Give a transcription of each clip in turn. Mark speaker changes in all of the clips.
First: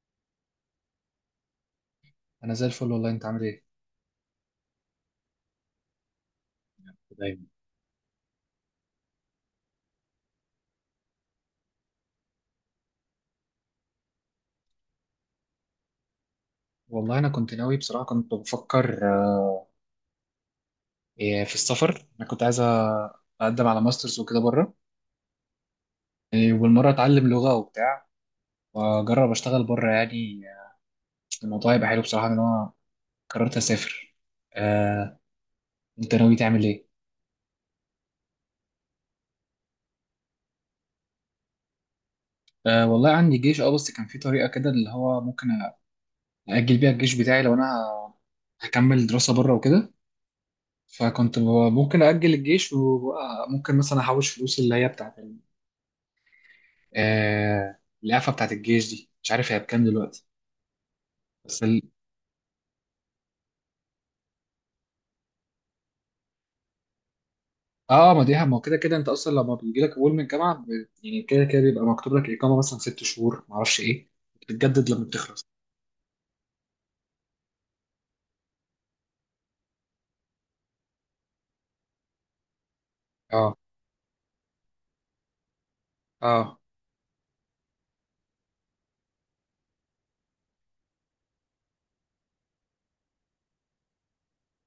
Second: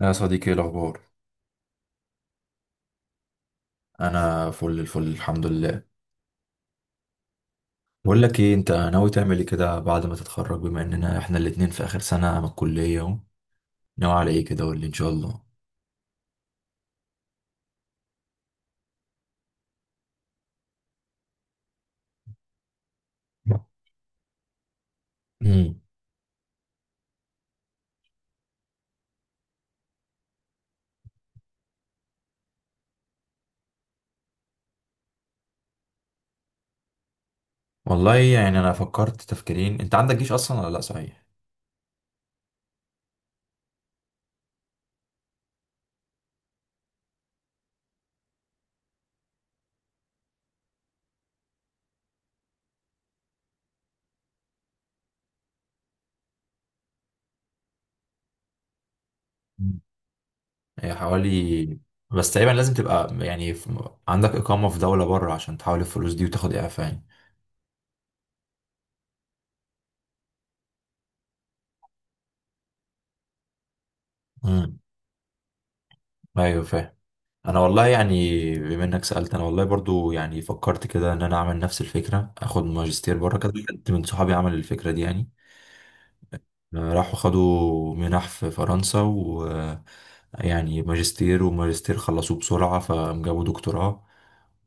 Speaker 1: يا صديقي، ايه الاخبار؟
Speaker 2: انا زي الفل والله، انت عامل ايه؟
Speaker 1: انا فل الفل الحمد لله.
Speaker 2: دايما.
Speaker 1: بقول لك ايه، انت ناوي تعمل ايه كده بعد ما تتخرج، بما اننا احنا الاتنين في اخر سنه من الكليه اهو؟ ناوي على ايه كده، قول لي ان شاء الله.
Speaker 2: والله، انا كنت ناوي بصراحه، كنت بفكر آه، إيه، في السفر. انا كنت عايز اقدم على ماسترز وكده بره.
Speaker 1: امم.
Speaker 2: والمره اتعلم لغه وبتاع. واجرب اشتغل بره يعني. الموضوع هيبقى حلو بصراحه ان انا قررت اسافر. آه، انت ناوي تعمل ايه؟
Speaker 1: والله يعني انا فكرت تفكيرين. انت عندك جيش اصلا ولا لا، صحيح؟
Speaker 2: والله عندي جيش، بس كان في طريقه كده اللي هو ممكن اجل بيها الجيش بتاعي لو انا هكمل دراسه بره وكده. فكنت ب- ممكن اجل الجيش، وممكن مثلا احوش فلوس اللي هي بتاعت القفه بتاعت الجيش دي. مش عارف هي
Speaker 1: مم.
Speaker 2: بكام دلوقتي.
Speaker 1: هي
Speaker 2: بس
Speaker 1: حوالي...
Speaker 2: ال...
Speaker 1: بس تقريبا لازم تبقى يعني في... عندك اقامه في دوله بره عشان تحول الفلوس دي وتاخد اعفاء يعني.
Speaker 2: اه ما دي، ما هو كده كده انت اصلا لما بيجي لك قبول من الجامعه يعني كده كده بيبقى مكتوب لك اقامه مثلا 6 شهور، ما اعرفش ايه،
Speaker 1: امم.
Speaker 2: بتتجدد لما بتخلص.
Speaker 1: ايوه فاهم. انا والله يعني بما انك سالت، انا والله برضو يعني فكرت كده ان انا اعمل نفس الفكره، اخد ماجستير بره كده.
Speaker 2: اه،
Speaker 1: حد من صحابي عمل الفكره دي يعني.
Speaker 2: اه.
Speaker 1: راحوا خدوا منح في فرنسا و... يعني ماجستير خلصوه بسرعه فجابوا دكتوراه.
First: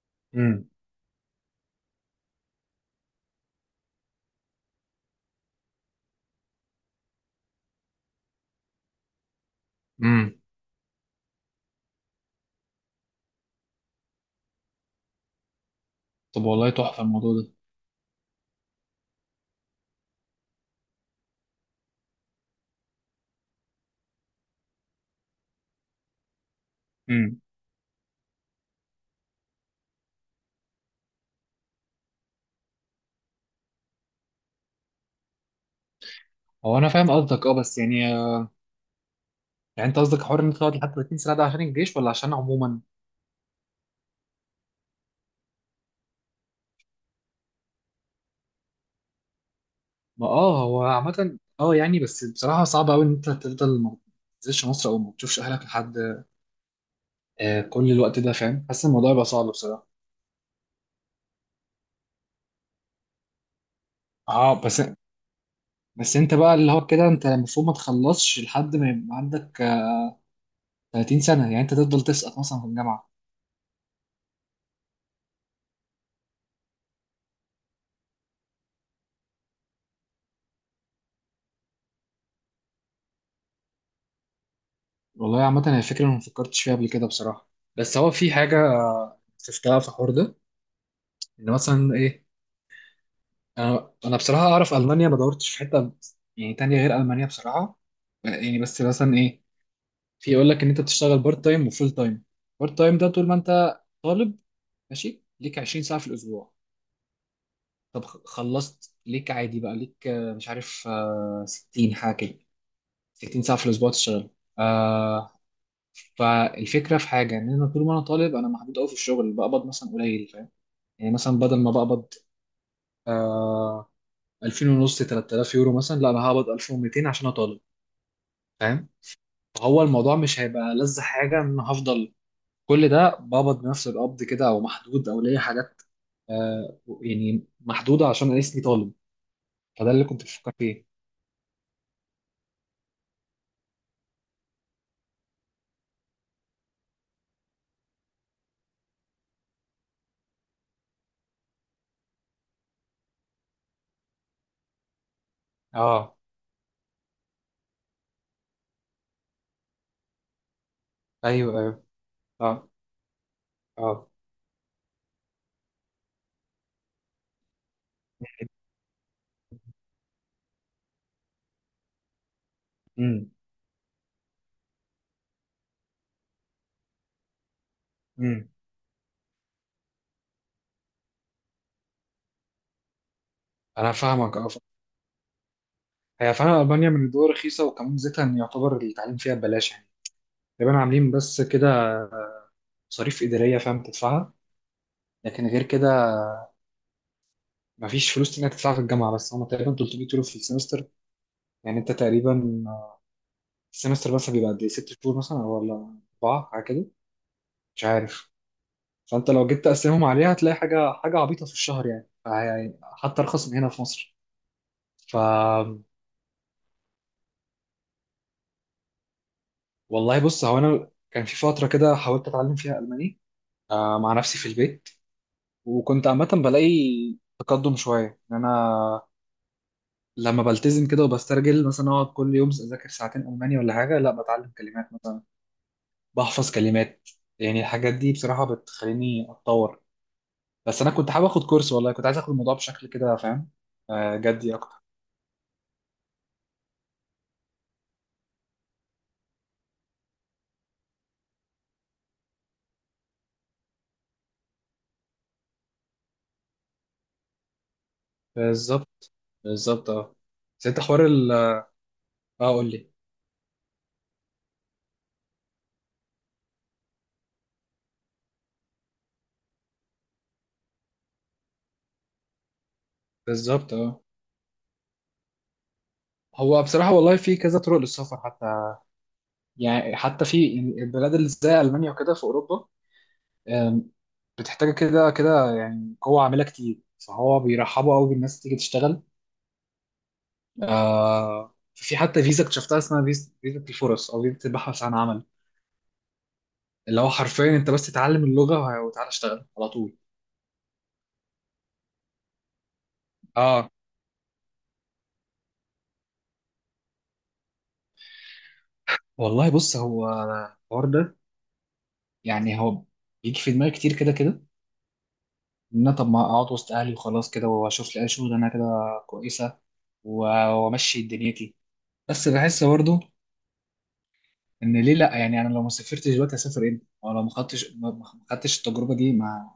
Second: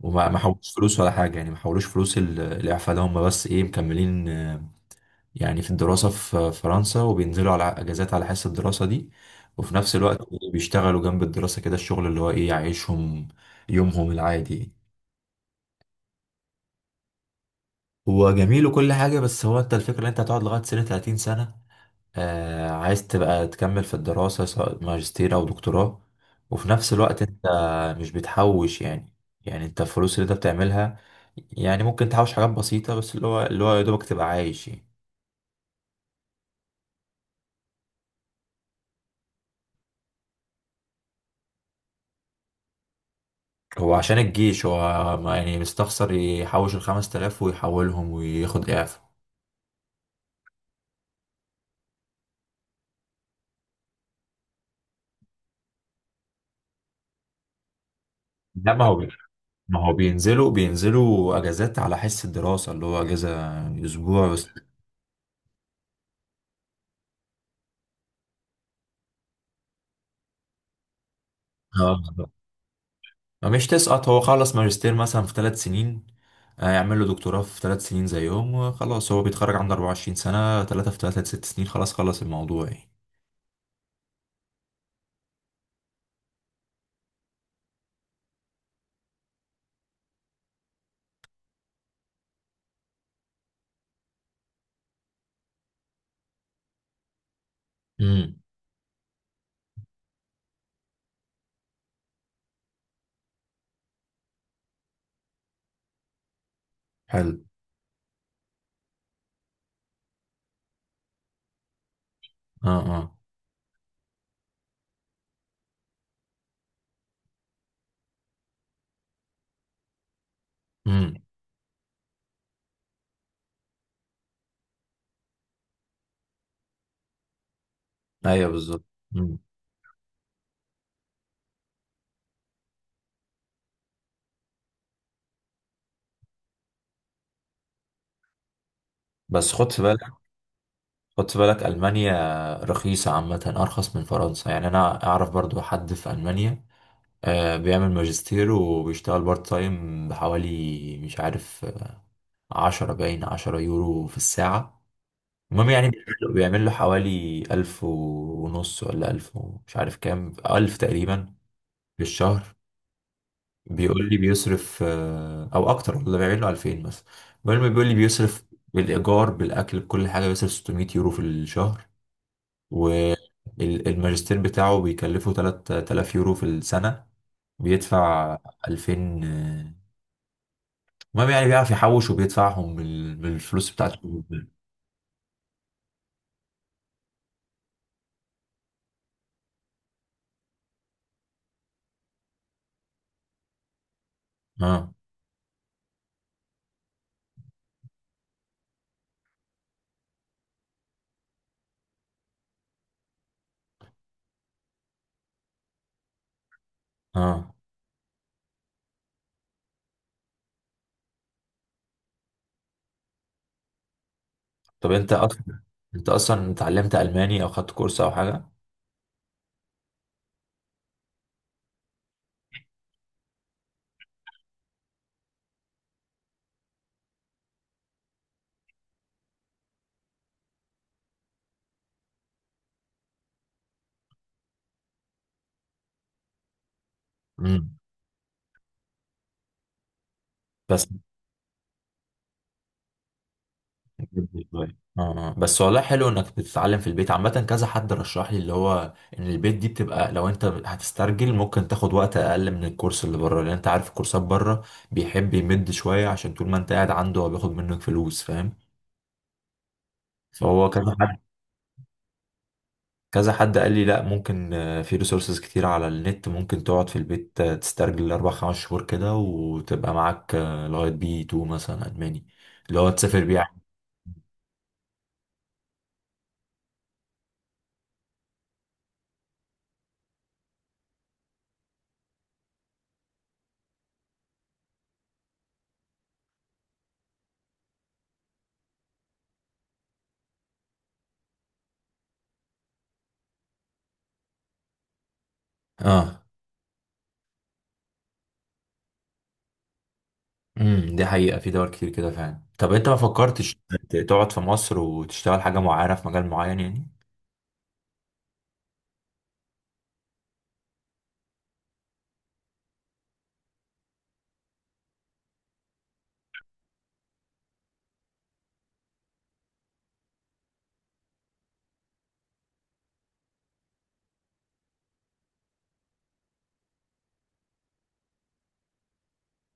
Speaker 1: وما ما
Speaker 2: امم.
Speaker 1: حولوش فلوس ولا حاجه، يعني ما حولوش فلوس. الاعفاء ده هم بس ايه، مكملين يعني في الدراسة في فرنسا، وبينزلوا على أجازات على حس الدراسة دي. وفي نفس الوقت
Speaker 2: امم.
Speaker 1: بيشتغلوا جنب الدراسة كده، الشغل اللي هو إيه، يعيشهم يومهم العادي.
Speaker 2: طب والله، تحفه الموضوع ده.
Speaker 1: هو جميل وكل حاجة، بس هو أنت الفكرة إن أنت هتقعد لغاية سنة 30 سنة. عايز تبقى تكمل في الدراسة سواء ماجستير أو دكتوراه، وفي نفس الوقت
Speaker 2: امم.
Speaker 1: أنت مش بتحوش يعني. يعني أنت الفلوس اللي أنت بتعملها، يعني ممكن تحوش حاجات بسيطة، بس اللي هو يا دوبك تبقى عايش يعني.
Speaker 2: هو انا فاهم قصدك، بس يعني، يعني انت قصدك حوار ان انت تقعد لحد 30 سنه ده عشان الجيش ولا عشان عموما؟
Speaker 1: هو عشان الجيش، هو يعني مستخسر يحوش الخمس تلاف ويحولهم وياخد إعفاء؟
Speaker 2: ما هو عامه، يعني، بس بصراحه صعب قوي ان انت تفضل ما تنزلش مصر او ما تشوفش اهلك لحد كل الوقت ده، فاهم،
Speaker 1: لا، ما
Speaker 2: حاسس
Speaker 1: هو
Speaker 2: الموضوع يبقى صعب
Speaker 1: ما
Speaker 2: بصراحه.
Speaker 1: هو بينزلوا أجازات على حس الدراسة، اللي هو أجازة أسبوع بس.
Speaker 2: اه. بس انت بقى، اللي هو كده انت المفروض ما تخلصش لحد ما يبقى عندك 30 سنة، يعني انت
Speaker 1: اه
Speaker 2: تفضل
Speaker 1: بالظبط.
Speaker 2: تسقط مثلا في الجامعة.
Speaker 1: مش تسقط، هو خلص ماجستير مثلا في 3 سنين، يعمل له دكتوراه في 3 سنين زيهم وخلاص. هو بيتخرج عنده 24 سنة. ثلاثة في ثلاثة 6 سنين، خلاص خلص الموضوع يعني.
Speaker 2: والله، عامة هي فكرة أنا ما فكرتش فيها قبل كده بصراحة، بس هو في حاجة شفتها في الحوار ده. ان مثلا ايه، انا بصراحة اعرف ألمانيا، ما دورتش في حتة يعني تانية غير ألمانيا بصراحة.
Speaker 1: امم.
Speaker 2: يعني بس مثلا ايه، في يقول لك ان انت بتشتغل بارت تايم وفول تايم. بارت تايم ده طول ما انت طالب، ماشي ليك 20 ساعة في الأسبوع.
Speaker 1: حلو.
Speaker 2: طب خلصت ليك عادي، بقى ليك مش عارف، 60 حاجه كده،
Speaker 1: اه، اه.
Speaker 2: 60 ساعه في الاسبوع تشتغل. آه فالفكره في حاجه ان انا طول ما انا طالب، انا محدود قوي في الشغل، بقبض مثلا قليل، فاهم؟ يعني
Speaker 1: امم.
Speaker 2: مثلا بدل ما بقبض 2000 ونص، 3000 يورو مثلا، لا، انا هقبض 1200 عشان أنا طالب.
Speaker 1: ايوه بالظبط.
Speaker 2: فاهم؟
Speaker 1: امم.
Speaker 2: فهو الموضوع مش هيبقى لذ حاجه ان انا هفضل كل ده بقبض بنفس القبض كده، او محدود او ليا حاجات يعني محدوده عشان انا اسمي طالب.
Speaker 1: بس خد في
Speaker 2: فده
Speaker 1: بالك،
Speaker 2: اللي كنت بفكر فيه.
Speaker 1: خدت بالك ألمانيا رخيصة عامة، أرخص من فرنسا يعني. أنا أعرف برضو حد في ألمانيا بيعمل ماجستير وبيشتغل بارت تايم بحوالي مش عارف، عشرة باين 10 يورو في الساعة. المهم يعني بيعمل
Speaker 2: اه،
Speaker 1: له بيعمل له حوالي ألف ونص ولا ألف ومش عارف كام ألف تقريبا
Speaker 2: ايوه، ايوه.
Speaker 1: في الشهر.
Speaker 2: اه، اه.
Speaker 1: بيقول لي بيصرف أو أكتر، ولا بيعمل له 2000 مثلا. المهم بيقول لي بيصرف بالإيجار بالأكل بكل حاجة، بيصرف 600 يورو في الشهر، و
Speaker 2: امم.
Speaker 1: الماجستير بتاعه بيكلفه 3000 يورو في السنة، بيدفع
Speaker 2: امم.
Speaker 1: 2000. آه، المهم يعني بيعرف يحوش وبيدفعهم من الفلوس
Speaker 2: انا
Speaker 1: بتاعته.
Speaker 2: فاهمك، اه. هي فعلا المانيا من الدول الرخيصه، وكمان زيتها ان يعتبر التعليم فيها ببلاش يعني، تقريبا عاملين بس كده مصاريف اداريه فاهم تدفعها،
Speaker 1: اه،
Speaker 2: لكن غير كده مفيش فلوس تانية تدفعها في الجامعه، بس هم تقريبا 300 يورو في السمستر، يعني انت تقريبا، السمستر بس بيبقى قد ايه؟ 6 شهور مثلا ولا اربعه؟ حاجه كده،
Speaker 1: اه.
Speaker 2: مش عارف. فانت لو جيت تقسمهم عليها هتلاقي حاجه عبيطه في الشهر، يعني حتى ارخص من هنا في مصر.
Speaker 1: طب انت
Speaker 2: ف
Speaker 1: اصلا انت اصلا اتعلمت الماني او خدت كورس او حاجة؟
Speaker 2: والله بص هو، انا كان في فتره كده حاولت اتعلم فيها الماني مع نفسي في البيت. وكنت عامة بلاقي تقدم شوية، إن أنا لما بلتزم كده وبسترجل مثلا أقعد كل يوم أذاكر ساعتين ألماني ولا حاجة، لا، بتعلم كلمات مثلا، بحفظ كلمات، يعني
Speaker 1: امم.
Speaker 2: الحاجات دي بصراحة بتخليني أتطور. بس
Speaker 1: بس
Speaker 2: أنا كنت حابب آخد كورس، والله كنت عايز آخد الموضوع بشكل كده، فاهم، جدي
Speaker 1: بالظبط.
Speaker 2: أكتر.
Speaker 1: اه بس والله حلو انك بتتعلم في البيت. عامة كذا حد رشح لي اللي هو ان البيت دي بتبقى، لو انت هتسترجل ممكن تاخد وقت اقل من الكورس اللي بره، لان انت عارف الكورسات بره بيحب يمد شوية عشان طول ما انت قاعد عنده هو بياخد منك فلوس، فاهم.
Speaker 2: بالظبط، بالظبط، أه. بس
Speaker 1: فهو
Speaker 2: أنت
Speaker 1: كذا
Speaker 2: حوار
Speaker 1: حد
Speaker 2: أه، قول لي.
Speaker 1: كذا حد قال لي لا ممكن، في ريسورسز كتير على النت، ممكن تقعد في البيت تسترجل اربع خمس شهور كده، وتبقى معاك لغاية بي 2 مثلا الماني، اللي هو تسافر بيه.
Speaker 2: بالظبط، أه. هو بصراحة والله في كذا طرق للسفر، حتى يعني، حتى في يعني البلاد اللي زي ألمانيا وكده في أوروبا بتحتاج كده كده يعني قوة عاملة كتير، فهو بيرحبوا قوي بالناس تيجي تشتغل. في حتى فيزا اكتشفتها اسمها فيزا الفرص، او فيزا البحث عن عمل،
Speaker 1: اه.
Speaker 2: اللي هو حرفيا انت بس تتعلم اللغة وتعالى اشتغل على طول.
Speaker 1: امم، دي حقيقة في دول كتير كده فعلا. طب انت ما فكرتش
Speaker 2: اه.
Speaker 1: تقعد في مصر وتشتغل حاجة معينة في مجال معين يعني؟
Speaker 2: والله بص هو، الحوار ده يعني هو بيجي في دماغي كتير كده كده، ان انا طب ما اقعد وسط اهلي وخلاص كده واشوف لي اي شغل، انا كده كويسة، وامشي دنيتي. بس بحس برضو ان ليه لا، يعني انا لو ما سافرتش دلوقتي هسافر امتى، او لو ما خدتش ما خدتش التجربه دي، ما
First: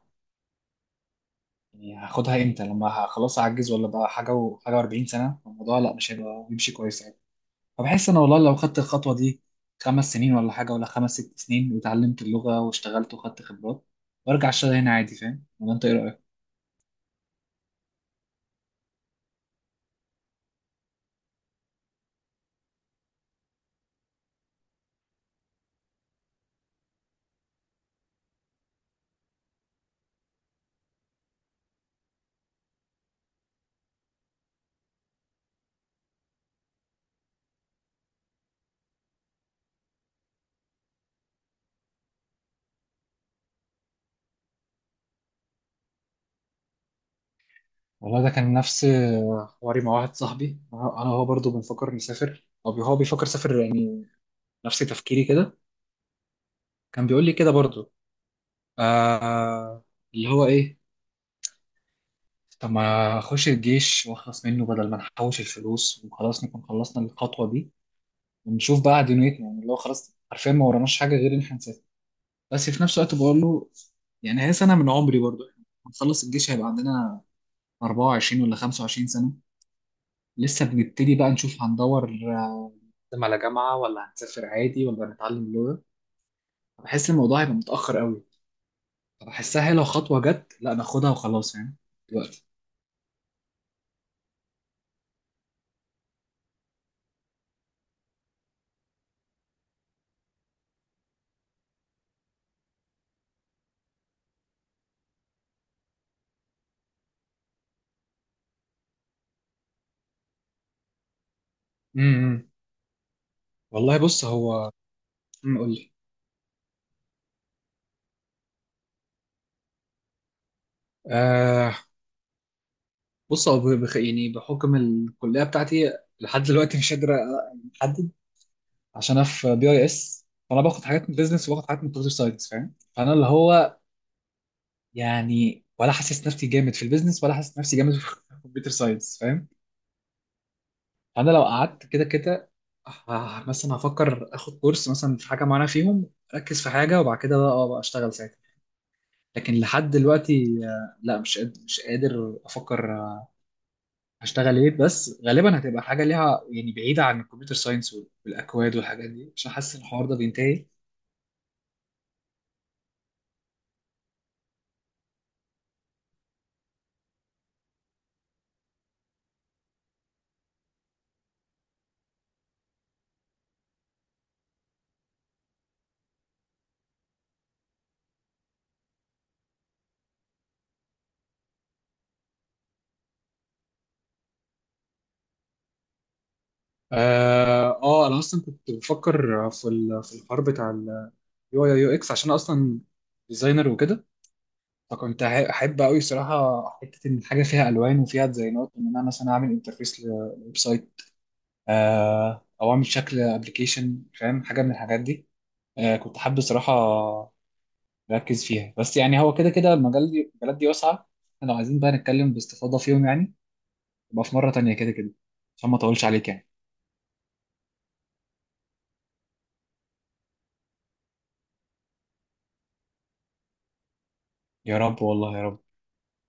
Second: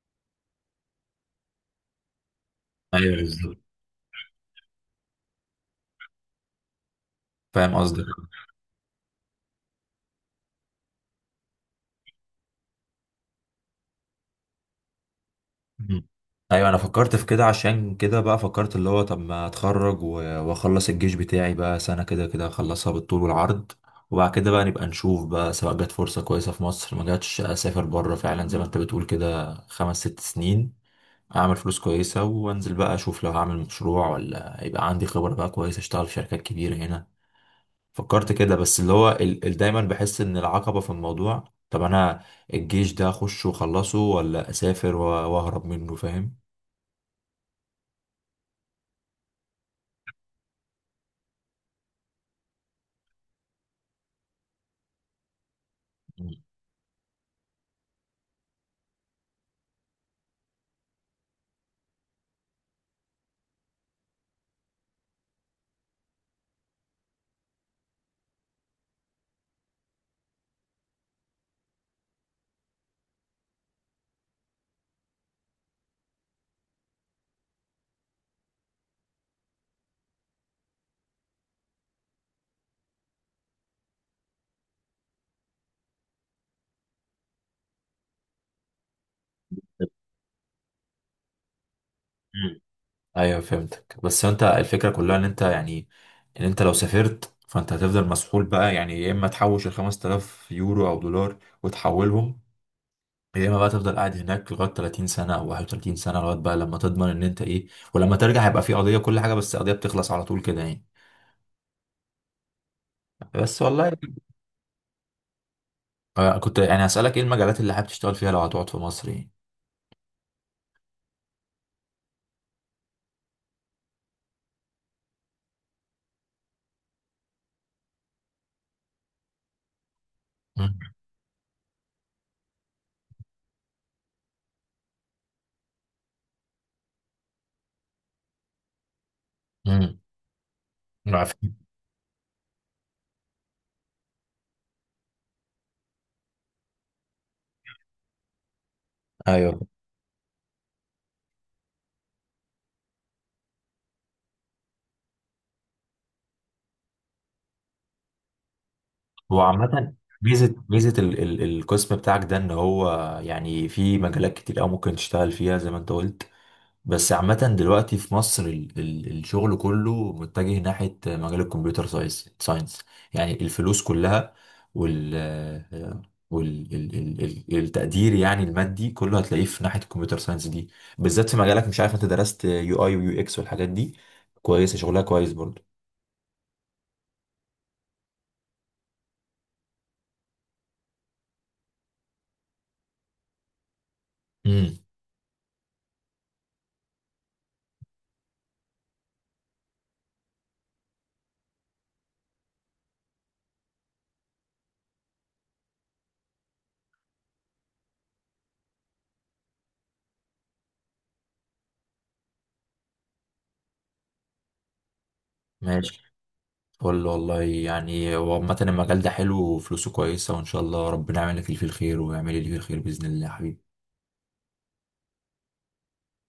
Speaker 2: يعني هاخدها امتى، لما
Speaker 1: ايوه
Speaker 2: خلاص
Speaker 1: بالظبط،
Speaker 2: هعجز ولا بقى حاجه وحاجه و40 سنه، الموضوع لا مش هيبقى بيمشي كويس يعني.
Speaker 1: فاهم قصدك.
Speaker 2: فبحس انا والله لو خدت الخطوه دي 5 سنين ولا حاجه، ولا خمس ست سنين، وتعلمت اللغه واشتغلت وخدت خبرات وارجع اشتغل هنا عادي، فاهم؟ ولا انت ايه
Speaker 1: مم.
Speaker 2: رايك؟
Speaker 1: ايوه انا فكرت في كده، عشان كده بقى فكرت اللي هو طب ما اتخرج واخلص الجيش بتاعي بقى سنة كده كده، اخلصها بالطول والعرض. وبعد كده بقى نبقى نشوف بقى، سواء جت فرصة كويسة في مصر، ما جاتش اسافر بره فعلا زي ما انت بتقول كده خمس ست سنين، اعمل فلوس كويسة وانزل بقى، اشوف لو هعمل مشروع ولا يبقى عندي خبرة بقى كويسة اشتغل في شركات كبيرة هنا. فكرت كده، بس اللي هو دايما بحس ان العقبة في الموضوع، طب انا الجيش ده اخش واخلصه ولا اسافر واهرب منه، فاهم.
Speaker 2: والله ده كان نفس حواري مع واحد صاحبي، أنا وهو برضه بنفكر نسافر، او هو بيفكر يسافر يعني نفس تفكيري كده.
Speaker 1: مم.
Speaker 2: كان بيقول لي كده برضه آه اللي هو ايه، طب ما اخش الجيش واخلص منه، بدل ما نحوش الفلوس وخلاص نكون خلصنا الخطوه دي، ونشوف بقى دنيتنا، يعني اللي هو خلاص عارفين ما وراناش حاجه غير ان احنا نسافر. بس في نفس الوقت بقول له، يعني هي سنه من عمري برضو، احنا هنخلص الجيش هيبقى عندنا 24 ولا 25 سنه، لسه بنبتدي بقى نشوف، هندور نقدم على جامعه ولا هنسافر عادي ولا هنتعلم لغه، بحس الموضوع هيبقى متاخر قوي. بحسها هي لو خطوه جت لا ناخدها وخلاص يعني
Speaker 1: مم. ايوه فهمتك. بس انت الفكرة كلها ان انت يعني، ان انت لو سافرت فانت هتفضل مسحول بقى يعني، يا اما تحوش ال 5000 يورو او دولار وتحولهم، يا اما بقى تفضل قاعد هناك لغايه 30 سنه او 31 سنه، لغايه بقى لما تضمن ان انت ايه، ولما ترجع هيبقى في قضيه كل حاجه، بس القضيه بتخلص على طول كده يعني.
Speaker 2: دلوقتي.
Speaker 1: بس والله
Speaker 2: والله بص هو، قول لي.
Speaker 1: كنت يعني هسألك ايه المجالات اللي حابب تشتغل فيها لو هتقعد في مصر يعني؟
Speaker 2: آه بص هو يعني بحكم الكليه بتاعتي، لحد دلوقتي مش قادر احدد، عشان انا في BIS، فانا
Speaker 1: مم.
Speaker 2: باخد حاجات من بيزنس وباخد حاجات من كمبيوتر ساينس، فاهم؟ فانا اللي هو يعني، ولا حاسس نفسي جامد في البيزنس ولا حاسس نفسي جامد في الكمبيوتر ساينس، فاهم؟
Speaker 1: مم.
Speaker 2: فانا
Speaker 1: عارف.
Speaker 2: لو قعدت كده كده مثلا هفكر اخد كورس مثلا في حاجه معينه فيهم، اركز في حاجه وبعد كده بقى، بقى اشتغل ساعتها. لكن
Speaker 1: ايوه.
Speaker 2: لحد دلوقتي لا، مش قادر افكر هشتغل ايه، بس غالبا هتبقى حاجه ليها يعني بعيده عن الكمبيوتر ساينس والاكواد والحاجات دي،
Speaker 1: هو
Speaker 2: عشان حاسس ان
Speaker 1: عامة
Speaker 2: الحوار ده
Speaker 1: ميزة
Speaker 2: بينتهي.
Speaker 1: ميزة ال القسم بتاعك ده، ان هو يعني في مجالات كتير أوي ممكن تشتغل فيها زي ما انت قلت. بس عامة دلوقتي في مصر ال الشغل كله متجه ناحية مجال الكمبيوتر ساينس. يعني الفلوس كلها، وال... وال ال ال ال التقدير يعني المادي كله هتلاقيه في ناحية الكمبيوتر ساينس دي، بالذات في مجالك. مش عارف انت درست يو اي ويو اكس والحاجات دي، كويسة شغلها كويس برضه.
Speaker 2: انا اصلا كنت بفكر في في الحوار بتاع اليو آي/يو إكس، عشان أنا اصلا ديزاينر وكده،
Speaker 1: امم.
Speaker 2: فكنت احب قوي صراحه حته ان حاجه فيها الوان وفيها ديزاينات، ان انا مثلا اعمل انترفيس لويب سايت، او اعمل شكل ابلكيشن، فاهم، حاجه من الحاجات دي، كنت حابب صراحه ركز فيها. بس يعني هو كده كده المجالات دي واسعة، احنا لو عايزين بقى نتكلم باستفاضة فيهم يعني، يبقى في مرة تانية كده كده، عشان ما اطولش
Speaker 1: ماشي.
Speaker 2: عليك يعني.
Speaker 1: فل والله. يعني هو عامة المجال ده حلو وفلوسه كويسة، وإن شاء الله ربنا يعمل لك اللي فيه الخير ويعمل لي اللي فيه الخير بإذن الله يا حبيبي.
Speaker 2: يا رب، والله يا رب.